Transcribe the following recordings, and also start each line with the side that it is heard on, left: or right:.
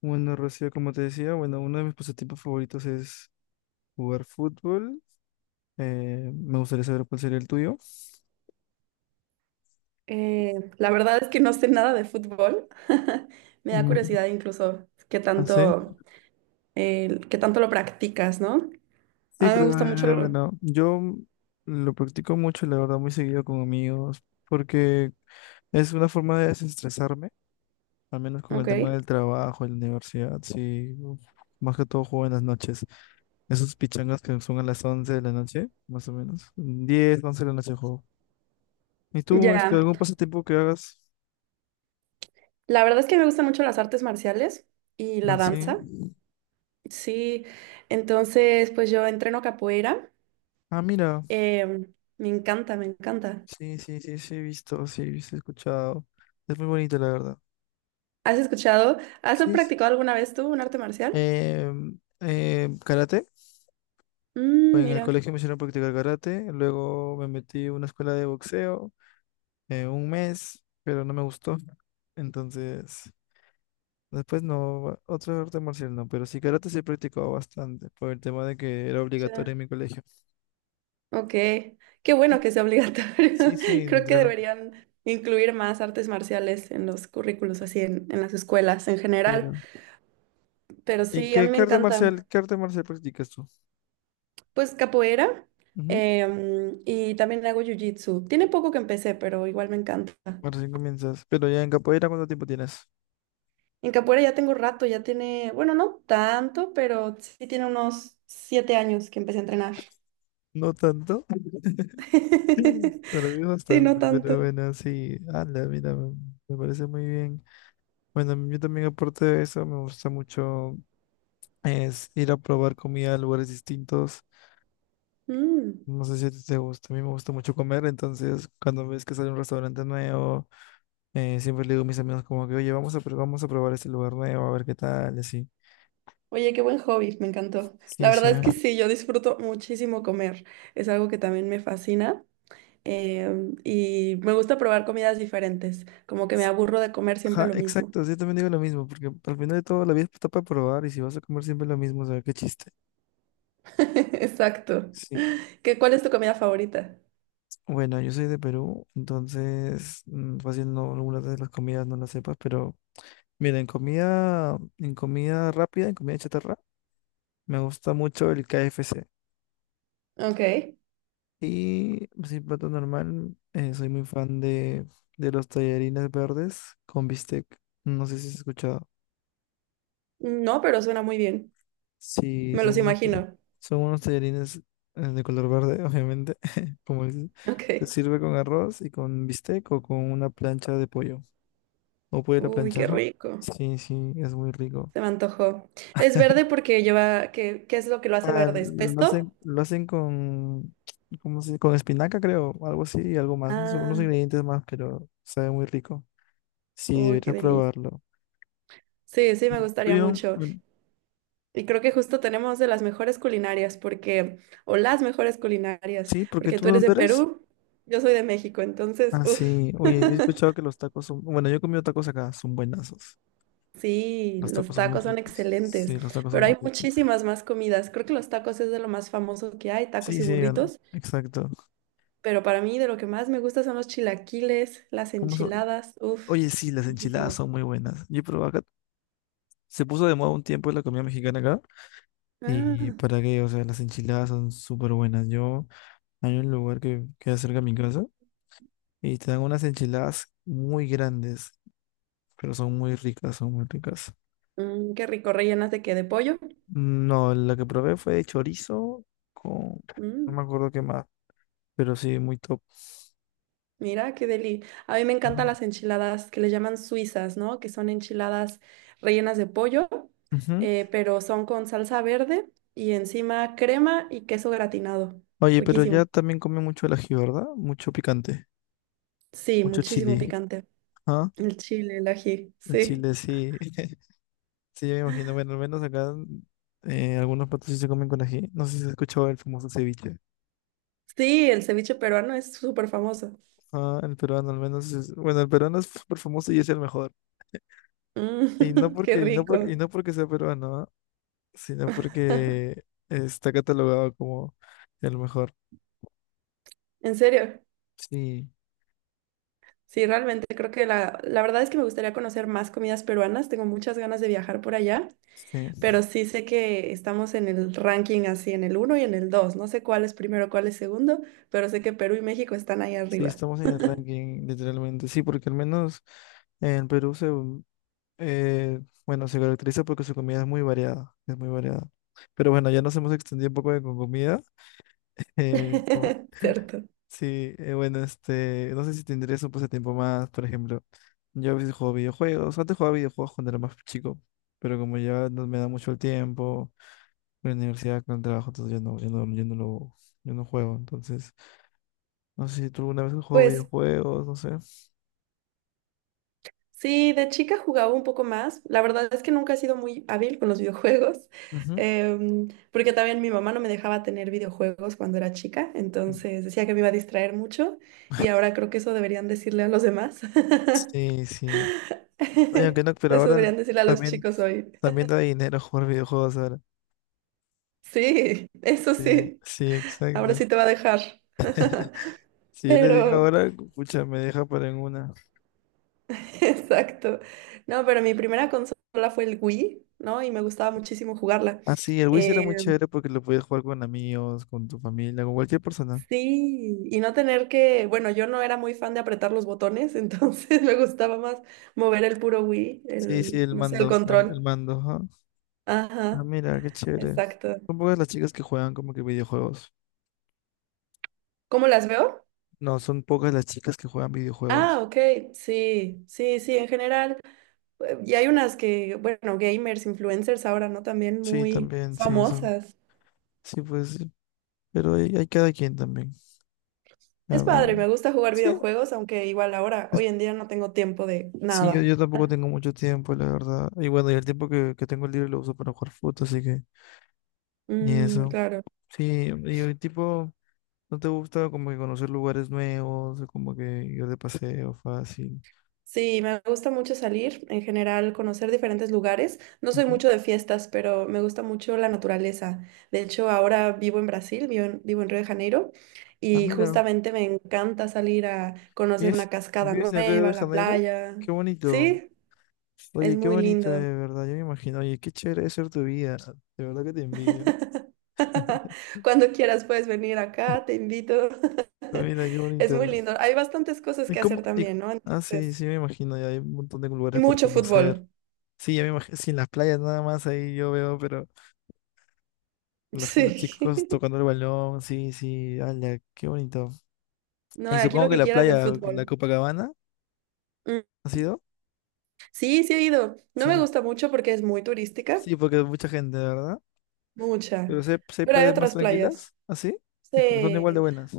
left: Bueno, Rocío, como te decía, bueno, uno de mis pasatiempos favoritos es jugar fútbol. Me gustaría saber cuál sería el tuyo.
right: La verdad es que no sé nada de fútbol. Me da
left: Mm.
right: curiosidad incluso
left: No sé.
right: qué tanto lo practicas, ¿no? A
left: Sí,
right: mí me
left: pero
right: gusta mucho lo-
left: bueno, yo lo practico mucho, la verdad, muy seguido con amigos, porque es una forma de desestresarme, al menos con el
right: Ok,
left: tema del trabajo, en la universidad, sí. Uf. Más que todo juego en las noches. Esos pichangas que son a las 11 de la noche, más o menos. 10 11 de la noche juego. ¿Y tú, este,
right: ya.
left: algún pasatiempo que hagas?
right: La verdad es que me gustan mucho las artes marciales y la
left: Ah, sí.
right: danza. Sí, entonces pues yo entreno capoeira.
left: Ah, mira.
right: Me encanta, me encanta.
left: Sí, sí, sí, sí, he visto, sí, sí, he escuchado. Es muy bonito, la verdad.
right: ¿Has escuchado? ¿Has
left: Sí, sí.
right: practicado alguna vez tú un arte marcial?
left: Karate.
right: Mm,
left: Pues en el
right: mira.
left: colegio me hicieron practicar karate. Luego me metí a una escuela de boxeo un mes, pero no me gustó. Entonces, después no, otro arte marcial no, pero sí karate sí he practicado bastante por el tema de que era obligatorio en mi colegio.
right: Ok, qué bueno que sea
left: Sí,
right: obligatorio.
left: sí,
right: Creo que
left: entre lo-
right: deberían incluir más artes marciales en los currículos, así en las escuelas en general.
left: pero-
right: Pero
left: ¿Y
right: sí, a
left: qué,
right: mí me
left: qué arte
right: encanta.
left: marcial, qué arte marcial practicas tú?
right: Pues capoeira, y también hago jiu-jitsu. Tiene poco que empecé, pero igual me encanta.
left: Recién comienzas. Pero ya en capoeira, ¿cuánto tiempo tienes?
right: En capoeira ya tengo rato, ya tiene, bueno, no tanto, pero sí tiene unos 7 años que empecé a entrenar.
left: No tanto. Para mí
right: Sí, no
left: bastante,
right: tanto.
left: pero bueno, sí. Ala, mira, me parece muy bien. Bueno, yo también aparte de eso, me gusta mucho es ir a probar comida a lugares distintos.
right: Mm.
left: No sé si a ti te gusta, a mí me gusta mucho comer, entonces cuando ves que sale un restaurante nuevo, siempre le digo a mis amigos como que, oye, vamos a probar este lugar nuevo, a ver qué tal, y así.
right: Oye, qué buen hobby, me encantó. La
left: Sí, sí,
right: verdad es
left: a
right: que sí, yo disfruto muchísimo comer. Es algo que también me fascina. Y me gusta probar comidas diferentes. Como que me aburro de comer siempre
left: Ajá,
right: lo mismo.
left: exacto, sí, yo también digo lo mismo, porque al final de todo la vida está para probar y si vas a comer siempre lo mismo, o sea, qué chiste.
right: Exacto.
left: Sí.
right: ¿Qué, cuál es tu comida favorita?
left: Bueno, yo soy de Perú, entonces fácil no, algunas de las comidas no las sepas, pero mira, en comida rápida, en comida chatarra, me gusta mucho el KFC.
right: Ok.
left: Y sin plato normal, soy muy fan de los tallarines verdes con bistec. No sé si has escuchado.
right: No, pero suena muy bien.
left: Sí,
right: Me los
left: son unos, ta-
right: imagino.
left: son unos tallarines de color verde, obviamente, como dices.
right: Ok.
left: Se sirve con arroz y con bistec o con una plancha de pollo. ¿O pollo a la
right: Uy, qué
left: planchaja?
right: rico.
left: Sí, sí, es muy rico.
right: Se me antojó. Es verde porque lleva. ¿Qué, qué es lo que lo hace
left: Ah,
right: verde? ¿Es
left: lo
right: pesto?
left: hacen, lo hacen con, ¿cómo se dice? Con espinaca, creo, algo así y algo más. No sé, unos
right: Ah,
left: ingredientes más, pero sabe muy rico. Sí,
right: uy, qué
left: deberías
right: delicia.
left: probarlo.
right: Sí, sí,
left: ¿Y
right: me
left: el
right: gustaría
left: tuyo?
right: mucho.
left: Bueno,
right: Y creo que justo tenemos de las mejores culinarias, porque, o las mejores culinarias,
left: sí, ¿porque
right: porque
left: tú
right: tú eres
left: dónde
right: de
left: eres?
right: Perú, yo soy de México, entonces,
left: Ah,
right: uff,
left: sí. Oye, yo he escuchado que los tacos son. Bueno, yo he comido tacos acá, son buenazos.
right: sí,
left: Los tacos
right: los
left: son muy
right: tacos son
left: ricos. Sí,
right: excelentes,
left: los tacos son
right: pero
left: muy
right: hay
left: ricos.
right: muchísimas más comidas. Creo que los tacos es de lo más famoso que hay, tacos y burritos,
left: Exacto.
right: pero para mí de lo que más me gusta son los chilaquiles, las
left: ¿Cómo son?
right: enchiladas, uff,
left: Oye, sí, las enchiladas
right: riquísimo.
left: son muy buenas. Yo probé acá. Se puso de moda un tiempo la comida mexicana acá. Y
right: Ah,
left: para qué, o sea, las enchiladas son súper buenas. Yo, hay un lugar que queda cerca de mi casa y te dan unas enchiladas muy grandes, pero son muy ricas, son muy ricas.
right: mm, qué rico, rellenas de qué, de pollo.
left: No, la que probé fue de chorizo con. No
right: Mm.
left: me acuerdo qué más, pero sí, muy top.
right: Mira, qué deli. A mí me
left: Ajá.
right: encantan las enchiladas que le llaman suizas, ¿no? Que son enchiladas rellenas de pollo,
left: Ujú.
right: pero son con salsa verde y encima crema y queso gratinado.
left: Oye, pero
right: Riquísimo.
left: ya también come mucho el ají, ¿verdad? Mucho picante,
right: Sí,
left: mucho
right: muchísimo
left: chile.
right: picante.
left: ¿Ah?
right: El chile, el ají,
left: En
right: sí.
left: Chile sí, sí, yo me imagino. Bueno, al menos acá algunos platos sí se comen con ají. No sé si has escuchado el famoso ceviche.
right: Sí, el ceviche peruano es súper famoso.
left: Ah, el peruano al menos es. Bueno, el peruano es súper famoso y es el mejor. Y no
right: Mm, qué
left: porque, y no porque,
right: rico.
left: y no porque sea peruano, ¿ah? Sino porque está catalogado como el mejor.
right: En serio.
left: Sí,
right: Sí, realmente creo que la verdad es que me gustaría conocer más comidas peruanas. Tengo muchas ganas de viajar por allá.
left: sí,
right: Pero sí sé que estamos en el ranking así, en el uno y en el dos. No sé cuál es primero, cuál es segundo, pero sé que Perú y México están ahí
left: sí,
right: arriba.
left: estamos en el ranking, literalmente. Sí, porque al menos en Perú se Eh, bueno, se caracteriza porque su comida es muy variada, es muy variada. Pero bueno, ya nos hemos extendido un poco de con comida. Eh,
right: Cierto.
left: sí, bueno, este, no sé si te interesa un pasatiempo más, por ejemplo. Yo a veces juego videojuegos, antes jugaba videojuegos cuando era más chico, pero como ya no me da mucho el tiempo, con la universidad, con el trabajo, entonces ya no lo, yo no juego. Entonces, no sé si tú alguna vez has jugado
right: Pues
left: videojuegos, no sé.
right: sí, de chica jugaba un poco más. La verdad es que nunca he sido muy hábil con los videojuegos,
left: Ujú.
right: porque también mi mamá no me dejaba tener videojuegos cuando era chica, entonces decía que me iba a distraer mucho y ahora creo que eso deberían decirle a los demás.
left: Sí, sí. Oye, aunque no, pero
right: Eso
left: ahora
right: deberían decirle a los
left: también,
right: chicos hoy.
left: también da dinero jugar videojuegos ahora.
right: Sí, eso
left: Sí,
right: sí.
left: sí,
right: Ahora
left: exacto.
right: sí te va a dejar.
left: Si yo le digo
right: Pero
left: ahora, pucha, me deja para en una.
right: exacto. No, pero mi primera consola fue el Wii, ¿no? Y me gustaba muchísimo jugarla.
left: Ah, sí, el Wiz era muy
right: Eh,
left: chévere porque lo podías jugar con amigos, con tu familia, con cualquier persona.
right: sí, y no tener que, bueno, yo no era muy fan de apretar los botones, entonces me gustaba más mover el puro Wii,
left: Sí, sí,
right: el,
left: el
right: no sé, el
left: mando, el
right: control.
left: mando, ajá. Ah,
right: Ajá,
left: mira, qué chévere.
right: exacto.
left: Son pocas las chicas que juegan como que videojuegos.
right: ¿Cómo las veo?
left: No, son pocas las chicas que juegan
right: Ah,
left: videojuegos.
right: ok, sí, sí, sí, en general. Y hay unas que, bueno, gamers, influencers ahora, ¿no? También
left: Sí,
right: muy
left: también, sí, son.
right: famosas.
left: Sí, pues, sí. Pero hay cada quien también. A
right: Es padre,
left: ver.
right: me gusta jugar
left: Sí.
right: videojuegos, aunque igual ahora, hoy en día no tengo tiempo de
left: Sí, yo,
right: nada.
left: yo tampoco tengo mucho tiempo, la verdad. Y bueno, y el tiempo que tengo libre lo uso para jugar fútbol, así que ni
right: Mm,
left: eso.
right: claro.
left: Sí, y el tipo, ¿no te gusta como que conocer lugares nuevos, o como que ir de paseo fácil?
right: Sí, me gusta mucho salir, en general, conocer diferentes lugares. No soy
left: Ujú.
right: mucho de fiestas, pero me gusta mucho la naturaleza. De hecho, ahora vivo en Brasil, vivo en Río de Janeiro,
left: Ah,
right: y
left: mira,
right: justamente me encanta salir a conocer
left: ¿vives,
right: una cascada
left: vives en Río de
right: nueva, la
left: Janeiro?
right: playa.
left: Qué bonito.
right: Sí, es
left: Oye, qué
right: muy
left: bonito,
right: lindo.
left: de verdad. Yo me imagino, oye, qué chévere es ser tu vida. De verdad que te envidio.
right: Cuando quieras puedes venir acá, te invito.
left: Mira, qué
right: Es muy
left: bonito.
right: lindo. Hay bastantes cosas
left: ¿Y
right: que
left: cómo?
right: hacer
left: Y
right: también, ¿no?
left: ah, sí,
right: Entonces,
left: sí, me imagino, ya hay un montón de
right: y
left: lugares por
right: mucho
left: conocer.
right: fútbol.
left: Sí, ya me imagino, sí, en las playas nada más ahí yo veo, pero los
right: Sí.
left: chicos tocando el balón, sí, sí, ala, qué bonito.
right: No,
left: Y
right: aquí lo
left: supongo que
right: que
left: la
right: quieras de
left: playa, la
right: fútbol.
left: Copacabana,
right: Mm.
left: ¿ha sido?
right: Sí, sí he ido. No me
left: Sí,
right: gusta mucho porque es muy turística,
left: sí, porque hay mucha gente, ¿verdad?
right: mucha.
left: Pero sí hay
right: Pero hay
left: playas más
right: otras
left: tranquilas,
right: playas,
left: ¿así? Sí, sí, pero son igual de
right: sí,
left: buenas.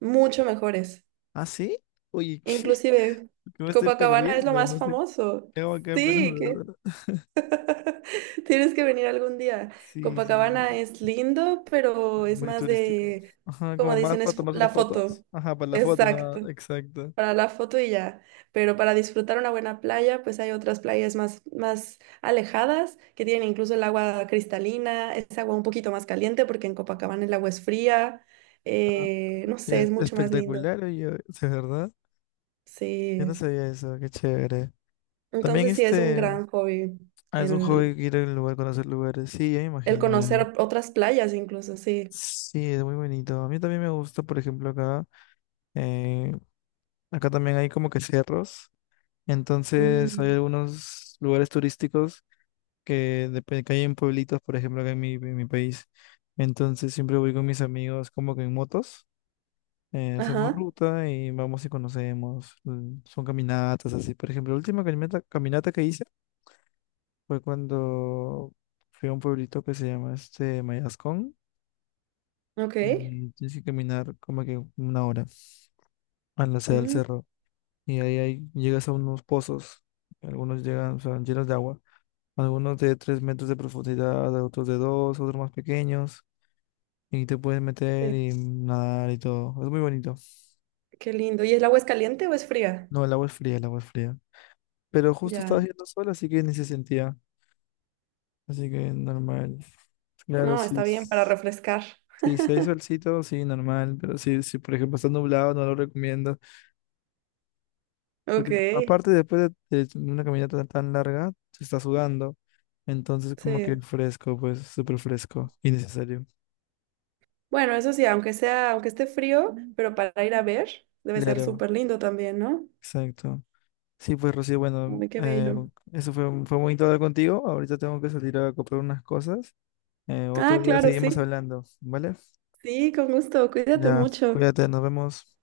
right: mucho mejores.
left: ¿Ah, sí? Oye, ¿qué?
right: Inclusive,
left: ¿Qué me estoy
right: Copacabana es lo
left: perdiendo?
right: más
left: No sé
right: famoso.
left: qué hago acá en Perú,
right: Sí, que
left: ¿verdad?
right: tienes que venir algún día.
left: Sí, sí,
right: Copacabana es lindo, pero
left: es
right: es
left: muy
right: más
left: turístico.
right: de,
left: Ajá,
right: como
left: como más
right: dicen,
left: para
right: es fo-
left: tomarse
right: la
left: las fotos.
right: foto.
left: Ajá, para la foto, nada,
right: Exacto,
left: exacto.
right: para la foto y ya. Pero para disfrutar una buena playa, pues hay otras playas más, más alejadas que tienen incluso el agua cristalina, es agua un poquito más caliente porque en Copacabana el agua es fría. No
left: Y
right: sé,
left: es
right: es mucho más lindo.
left: espectacular, oye, ¿de verdad? Yo
right: Sí,
left: no sabía eso, qué chévere. También
right: entonces sí es un
left: este,
right: gran hobby
left: ah, es un hobby
right: el,
left: ir a un lugar, conocer lugares. Sí, ya me
right: el
left: imagino, ya.
right: conocer otras playas incluso, sí.
left: Sí, es muy bonito. A mí también me gusta, por ejemplo, eh, acá también hay como que cerros. Entonces hay
right: Mm.
left: algunos lugares turísticos que hay en pueblitos, por ejemplo, acá en mi país. Entonces siempre voy con mis amigos como que en motos. Hacemos
right: Ajá,
left: ruta y vamos y conocemos. Son caminatas así. Por ejemplo, la última caminata que hice fue cuando fui a un pueblito que se llama este Mayascón
right: ok.
left: y tienes que caminar como que una hora a la sede del
right: Mm,
left: cerro. Y ahí, ahí llegas a unos pozos, algunos llegan, son llenos de agua, algunos de 3 metros de profundidad, otros de 2, otros más pequeños. Y te puedes meter
right: sí,
left: y nadar y todo. Es muy bonito.
right: qué lindo. ¿Y el agua es caliente o es fría?
left: No, el agua es fría, el agua es fría. Pero justo estaba
right: Ya.
left: haciendo sol, así que ni se sentía. Así que normal. Claro,
right: No,
left: sí.
right: está bien para
left: Sí,
right: refrescar.
left: si hay solcito, sí, normal, pero si, por ejemplo está nublado, no lo recomiendo,
right: Ok,
left: porque aparte después de una caminata tan, tan larga, se está sudando, entonces como que
right: sí.
left: fresco, pues súper fresco, innecesario.
right: Bueno, eso sí, aunque sea, aunque esté frío, pero para ir a ver, debe ser
left: Claro,
right: súper lindo también, ¿no?
left: exacto. Sí, pues Rocío, bueno,
right: Uy, qué bello.
left: eso fue bonito hablar contigo, ahorita tengo que salir a comprar unas cosas, otro
right: Ah,
left: día
right: claro,
left: seguimos
right: sí.
left: hablando, ¿vale?
right: Sí, con gusto. Cuídate
left: Ya,
right: mucho.
left: cuídate, nos vemos.